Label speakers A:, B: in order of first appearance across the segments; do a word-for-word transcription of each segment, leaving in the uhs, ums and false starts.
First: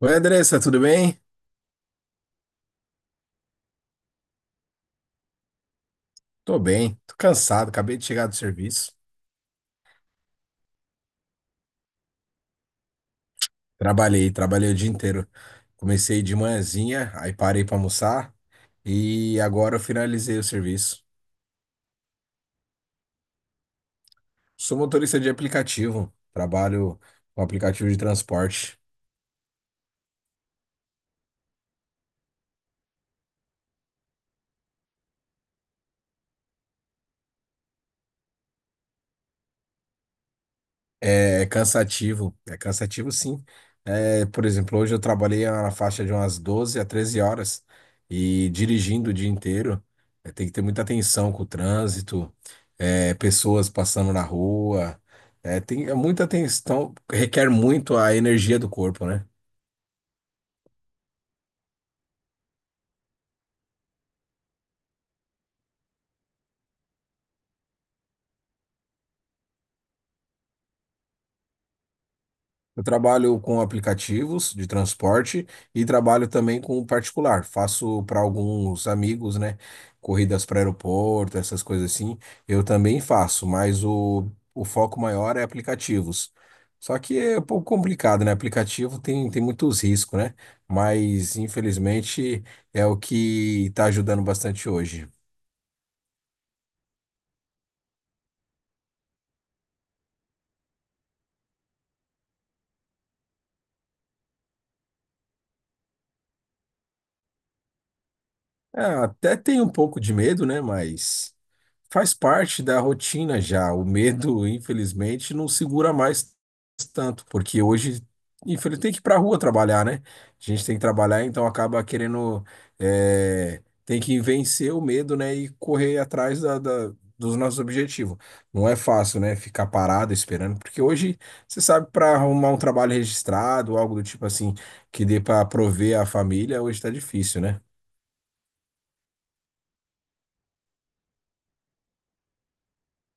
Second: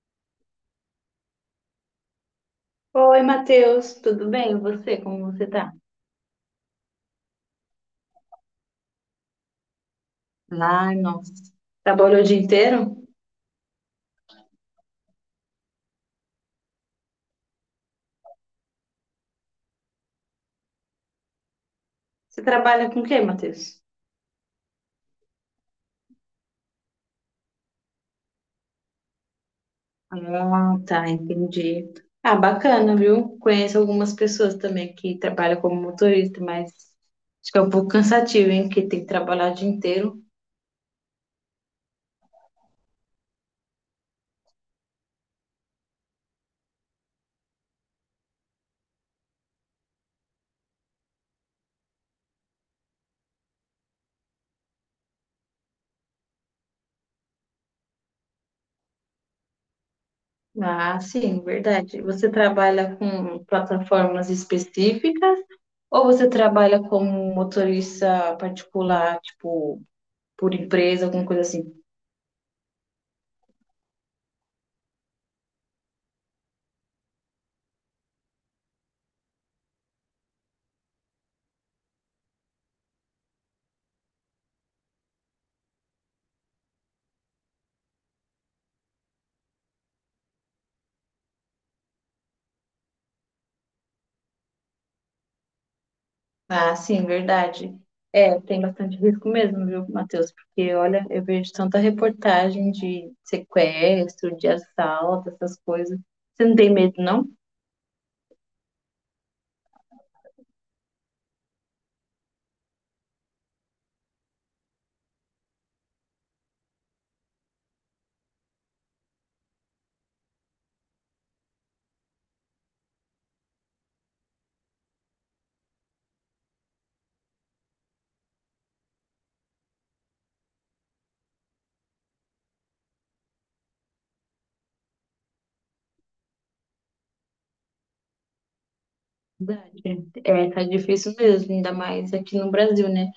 A: Oi, Andressa, tudo bem?
B: Oi, Matheus, tudo bem? E você, como você tá?
A: Tô bem, tô cansado, acabei de chegar do serviço.
B: Ai, nossa. Trabalhou o dia inteiro?
A: Trabalhei, trabalhei o dia inteiro. Comecei de manhãzinha, aí parei pra almoçar e agora eu finalizei o serviço.
B: Você trabalha com o quê, Matheus?
A: Sou motorista de aplicativo, trabalho com aplicativo de transporte.
B: Ah, tá, entendi. Ah, bacana, viu? Conheço algumas pessoas também que trabalham como motorista, mas acho que é um pouco cansativo, hein? Porque tem que trabalhar o dia inteiro.
A: É é cansativo, é cansativo sim. É, por exemplo, hoje eu trabalhei na faixa de umas doze a treze horas e dirigindo o dia inteiro, é, tem que ter muita atenção com o trânsito, é, pessoas passando na rua, é, tem é muita atenção, requer muito a energia do corpo, né?
B: Ah, sim, verdade. Você trabalha com plataformas específicas ou você trabalha como motorista particular, tipo, por empresa, alguma coisa assim?
A: Eu trabalho com aplicativos de transporte e trabalho também com particular. Faço para alguns amigos, né? Corridas para aeroporto, essas coisas assim. Eu também faço, mas o, o foco maior é aplicativos. Só que é um pouco complicado, né? Aplicativo tem, tem muitos riscos, né? Mas infelizmente é o que está ajudando bastante hoje.
B: Ah, sim, verdade. É, tem bastante risco mesmo, viu, Matheus? Porque, olha, eu vejo tanta reportagem de sequestro, de assalto, essas coisas. Você não tem medo, não?
A: É, até tem um pouco de medo, né? Mas. Faz parte da rotina já. O medo, infelizmente, não segura mais tanto, porque hoje, infelizmente, tem que ir pra rua trabalhar, né? A gente tem que trabalhar, então acaba querendo, é, tem que vencer o medo, né? E correr atrás da, da- dos nossos objetivos. Não é fácil, né? Ficar parado esperando, porque hoje, você sabe, para arrumar um trabalho registrado, algo do tipo assim, que dê para prover a família, hoje tá difícil, né?
B: Verdade. É, tá difícil mesmo, ainda mais aqui no Brasil, né?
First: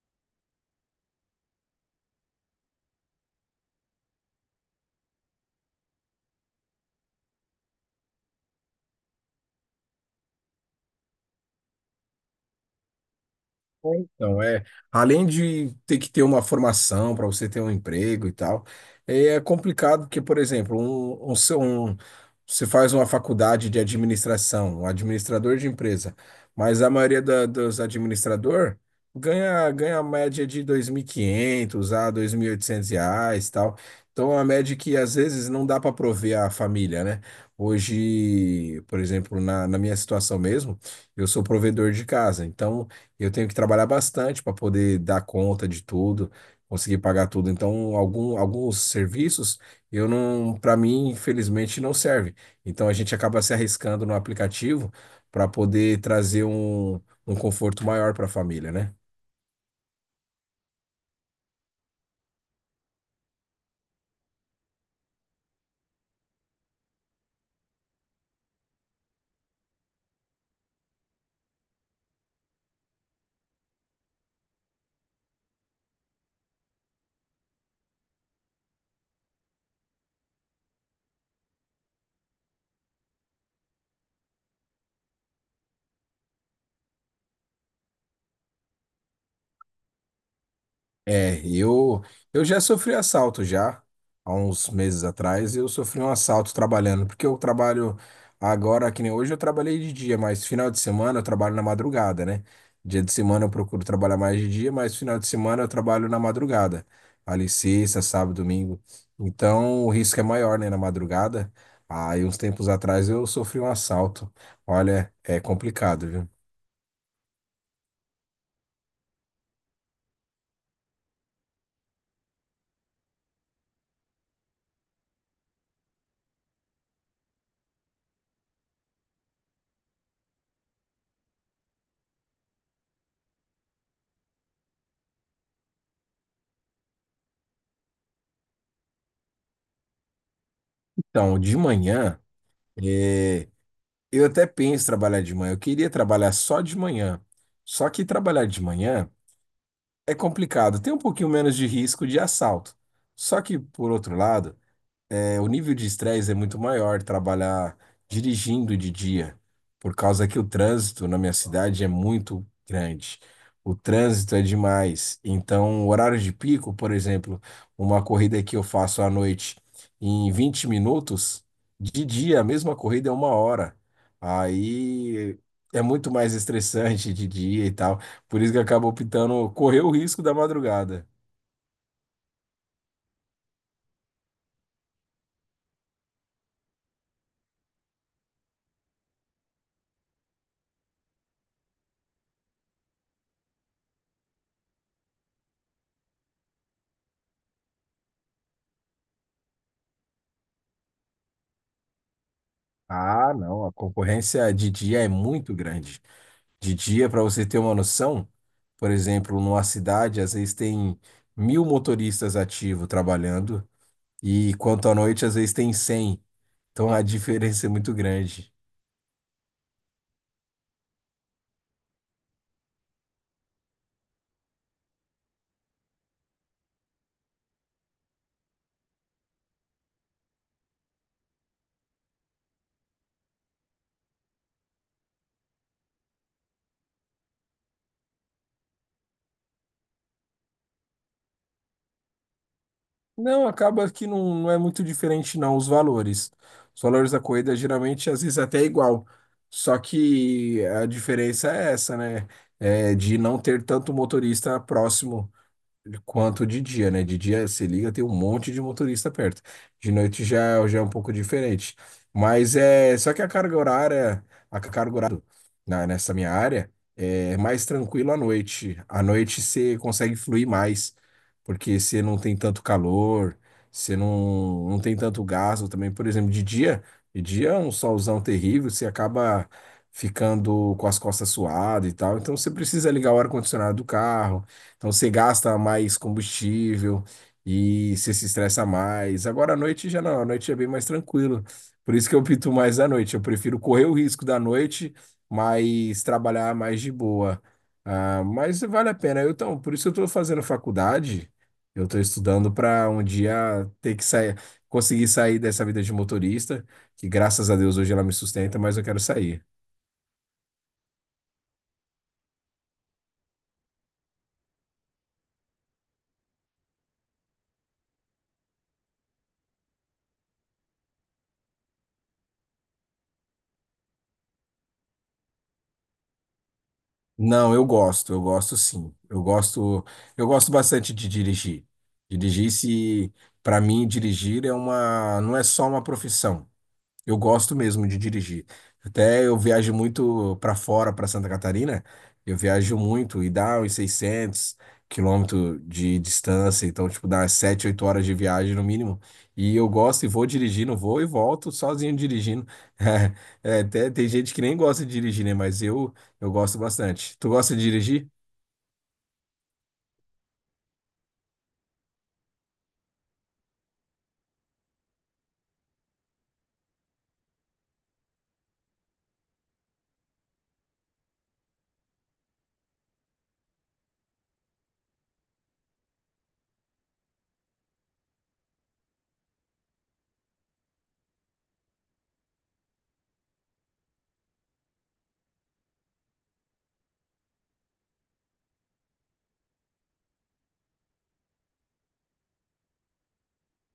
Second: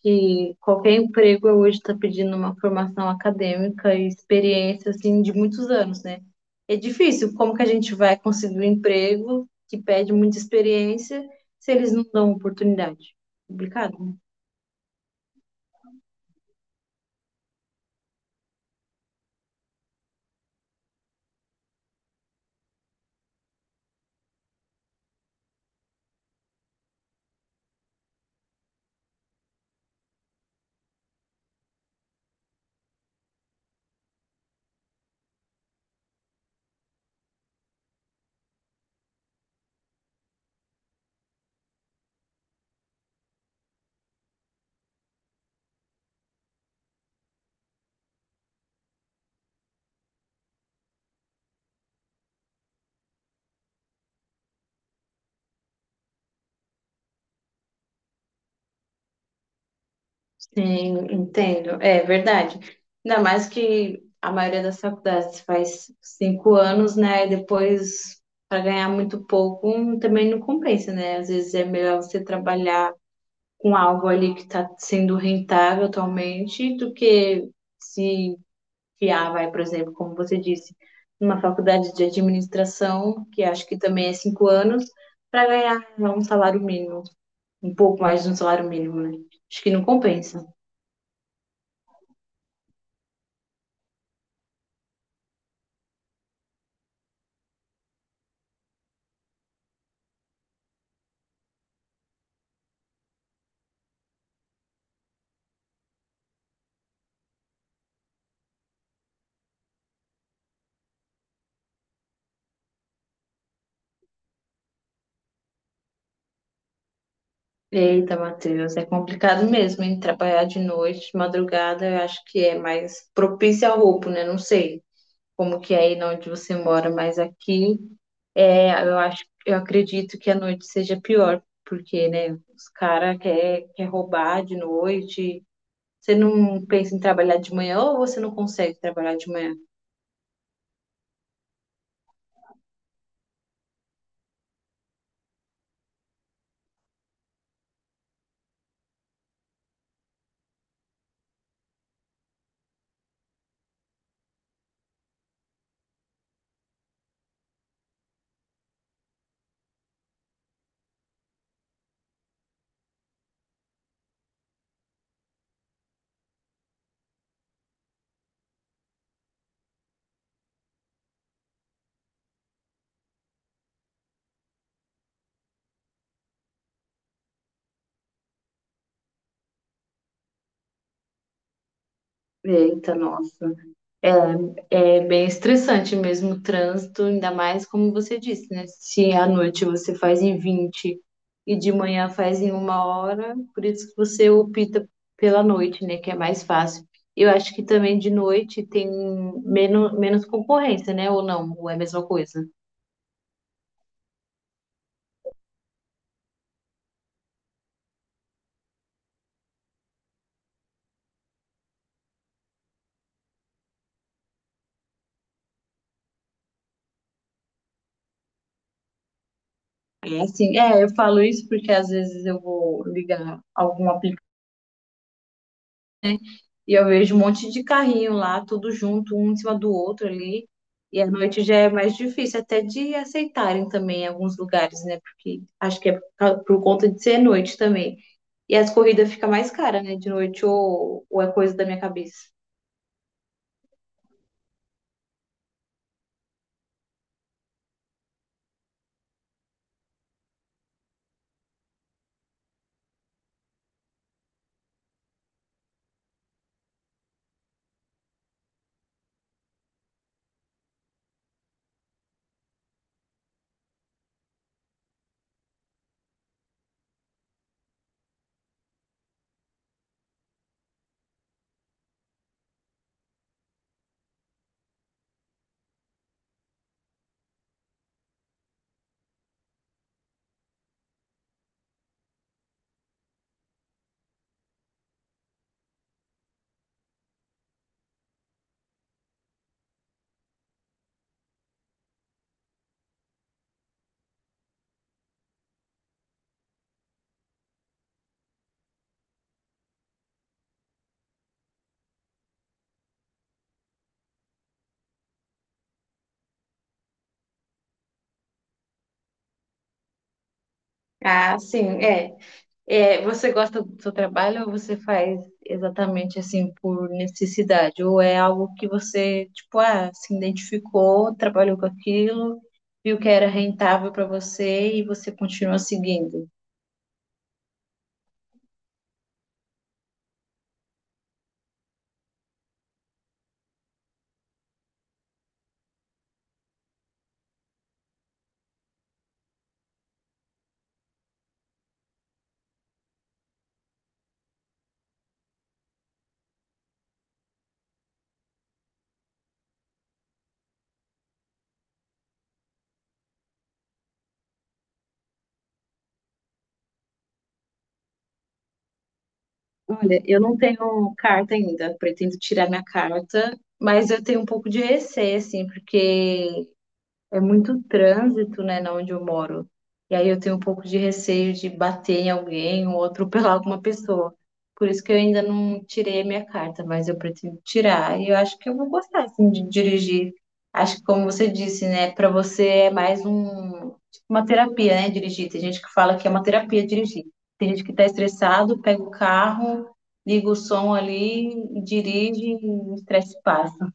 B: Que qualquer emprego hoje está pedindo uma formação acadêmica e experiência, assim, de muitos anos, né? É difícil. Como que a gente vai conseguir um emprego que pede muita experiência se eles não dão oportunidade? Complicado,
A: É,
B: né?
A: Então, é, além de ter que ter uma formação para você ter um emprego e tal, é é complicado porque, por exemplo, um, um, seu- um- você faz uma faculdade de administração, um administrador de empresa, mas a maioria da- dos administrador ganha, ganha a média de dois mil e quinhentos a dois mil e oitocentos reais e tal. Então, é uma média que às vezes não dá para prover a família, né? Hoje, por exemplo, na, na minha situação mesmo, eu sou provedor de casa, então. Eu tenho que trabalhar bastante para poder dar conta de tudo, conseguir pagar tudo. Então, algum, alguns serviços eu não, para mim, infelizmente, não serve. Então, a gente acaba se arriscando no aplicativo para poder trazer um, um conforto maior para a família, né?
B: Sim, entendo. É verdade. Ainda mais que a maioria das faculdades faz cinco anos, né? E depois, para ganhar muito pouco, hum, também não compensa, né? Às vezes é melhor você trabalhar com algo ali que está sendo rentável atualmente do que se fiar, vai, por exemplo, como você disse, numa faculdade de administração, que acho que também é cinco anos, para ganhar um salário mínimo, um pouco mais de um salário mínimo, né? Acho que não compensa.
A: É, eu, eu já sofri assalto já, há uns meses atrás, eu sofri um assalto trabalhando, porque eu trabalho agora, que nem hoje eu trabalhei de dia, mas final de semana eu trabalho na madrugada, né? Dia de semana eu procuro trabalhar mais de dia, mas final de semana eu trabalho na madrugada, ali sexta, sábado, domingo. Então o risco é maior, né, na madrugada. Aí uns tempos atrás eu sofri um assalto. Olha, é complicado, viu?
B: Eita, Matheus, é complicado mesmo, hein? Trabalhar de noite, de madrugada, eu acho que é mais propício ao roubo, né? Não sei como que é aí na onde você mora, mas aqui é, eu acho, eu acredito que a noite seja pior, porque, né, os caras quer, quer roubar de noite. Você não pensa em trabalhar de manhã ou você não consegue trabalhar de manhã?
A: Então, de manhã. eh, Eu até penso em trabalhar de manhã. Eu queria trabalhar só de manhã. Só que trabalhar de manhã é complicado. Tem um pouquinho menos de risco de assalto. Só que, por outro lado, é, O nível de estresse é muito maior trabalhar dirigindo de dia, por causa que o trânsito na minha cidade é muito grande. O trânsito é demais. Então, o horário de pico, por exemplo, uma corrida que eu faço à noite em vinte minutos, de dia a mesma corrida é uma hora. Aí é muito mais estressante de dia e tal. Por isso que eu acabo optando correr o risco da madrugada.
B: Eita, nossa. É, é bem estressante mesmo o trânsito, ainda mais como você disse, né? Se à noite você faz em vinte e de manhã faz em uma hora, por isso que você opta pela noite, né? Que é mais fácil. Eu acho que também de noite tem menos, menos concorrência, né? Ou não, ou é a mesma coisa.
A: Ah, não, a concorrência de dia é muito grande. De dia, para você ter uma noção, por exemplo, numa cidade, às vezes tem mil motoristas ativos trabalhando, e quanto à noite, às vezes tem cem. Então a diferença é muito grande.
B: É assim, é, eu falo isso porque às vezes eu vou ligar algum aplicativo e eu vejo um monte de carrinho lá, tudo junto, um em cima do outro ali. E à noite já é mais difícil até de aceitarem também em alguns lugares, né? Porque acho que é por causa- por conta de ser noite também. E as corridas ficam mais caras, né? De noite, ou, ou é coisa da minha cabeça.
A: Não, acaba que não, não é muito diferente, não, os valores. Os valores da corrida geralmente, às vezes, até é igual. Só que a diferença é essa, né? É de não ter tanto motorista próximo quanto de dia, né? De dia se liga, tem um monte de motorista perto. De noite já, já é um pouco diferente. Mas é só que a carga horária, a carga horária na, nessa minha área é mais tranquilo à noite. À noite você consegue fluir mais, porque você não tem tanto calor, você não, não tem tanto gasto também. Por exemplo, de dia, de dia é um solzão terrível, você acaba ficando com as costas suadas e tal. Então você precisa ligar o ar-condicionado do carro, então você gasta mais combustível e você se estressa mais. Agora à noite já não, à noite é bem mais tranquilo. Por isso que eu pinto mais à noite. Eu prefiro correr o risco da noite, mas trabalhar mais de boa. Ah, mas vale a pena. Eu, então, por isso eu estou fazendo faculdade. Eu estou estudando para um dia ter que sair, conseguir sair dessa vida de motorista, que graças a Deus hoje ela me sustenta, mas eu quero sair.
B: Ah, sim, é. É, você gosta do seu trabalho ou você faz exatamente assim por necessidade? Ou é algo que você, tipo, ah, se identificou, trabalhou com aquilo, viu que era rentável para você e você continua seguindo?
A: Não, eu gosto, eu gosto sim. Eu gosto, eu gosto bastante de dirigir. Dirigir se, para mim, dirigir é uma, não é só uma profissão. Eu gosto mesmo de dirigir. Até eu viajo muito para fora, para Santa Catarina. Eu viajo muito e dá uns seiscentos quilômetros de distância. Então, tipo, dá umas sete, oito horas de viagem no mínimo. E eu gosto e vou dirigindo, vou e volto sozinho dirigindo. É, até tem gente que nem gosta de dirigir, né? Mas eu, eu gosto bastante. Tu gosta de dirigir?
B: Olha, eu não tenho carta ainda, pretendo tirar minha carta, mas eu tenho um pouco de receio, assim, porque é muito trânsito, né, na onde eu moro. E aí eu tenho um pouco de receio de bater em alguém ou atropelar alguma pessoa. Por isso que eu ainda não tirei a minha carta, mas eu pretendo tirar. E eu acho que eu vou gostar, assim, de dirigir. Acho que, como você disse, né, para você é mais um, tipo, uma terapia, né, dirigir. Tem gente que fala que é uma terapia dirigir. Tem gente que tá estressado, pega o carro, liga o som ali, dirige e o estresse passa.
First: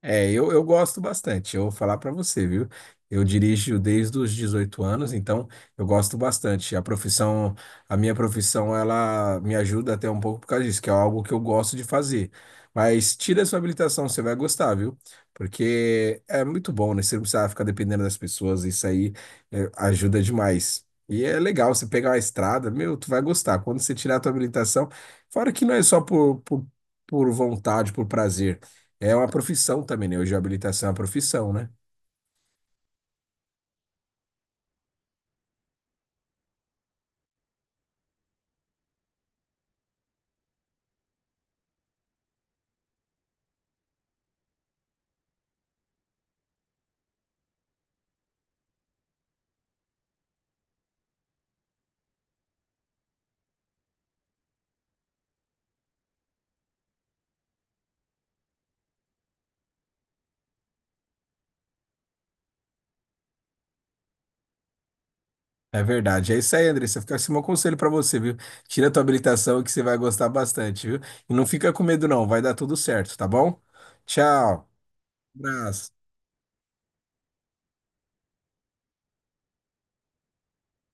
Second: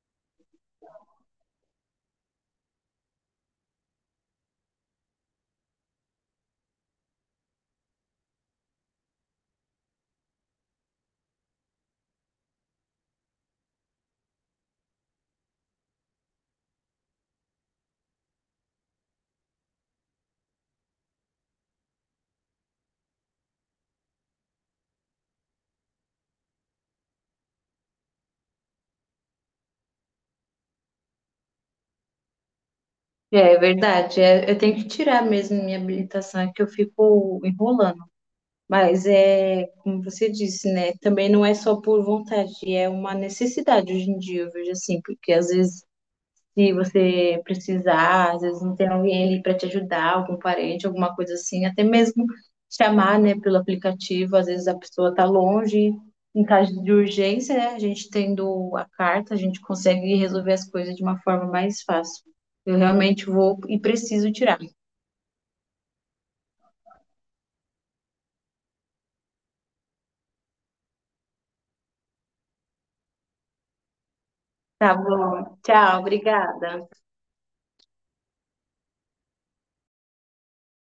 A: É, eu, eu gosto bastante. Eu vou falar para você, viu? Eu dirijo desde os dezoito anos, então eu gosto bastante. A profissão, a minha profissão, ela me ajuda até um pouco por causa disso, que é algo que eu gosto de fazer. Mas tira a sua habilitação, você vai gostar, viu? Porque é muito bom, né? Você não precisa ficar dependendo das pessoas, isso aí é, ajuda demais. E é legal você pegar uma estrada, meu, tu vai gostar. Quando você tirar a tua habilitação, fora que não é só por, por, por vontade, por prazer. É uma profissão também, né? Hoje a habilitação é uma profissão, né?
B: É é verdade, é, eu tenho que tirar mesmo minha habilitação, é que eu fico enrolando. Mas é, como você disse, né? Também não é só por vontade, é uma necessidade hoje em dia, eu vejo assim, porque às vezes se você precisar, às vezes não tem alguém ali para te ajudar, algum parente, alguma coisa assim, até mesmo chamar, né, pelo aplicativo, às vezes a pessoa está longe, em caso de urgência, né, a gente tendo a carta, a gente consegue resolver as coisas de uma forma mais fácil. Eu realmente vou e preciso tirar.
A: É verdade. É isso aí, Andressa. Fica assim, meu conselho pra você, viu? Tira a tua habilitação que você vai gostar bastante, viu? E não fica com medo, não. Vai dar tudo certo, tá bom? Tchau.
B: Tá bom, tchau,
A: Abraço.
B: obrigada.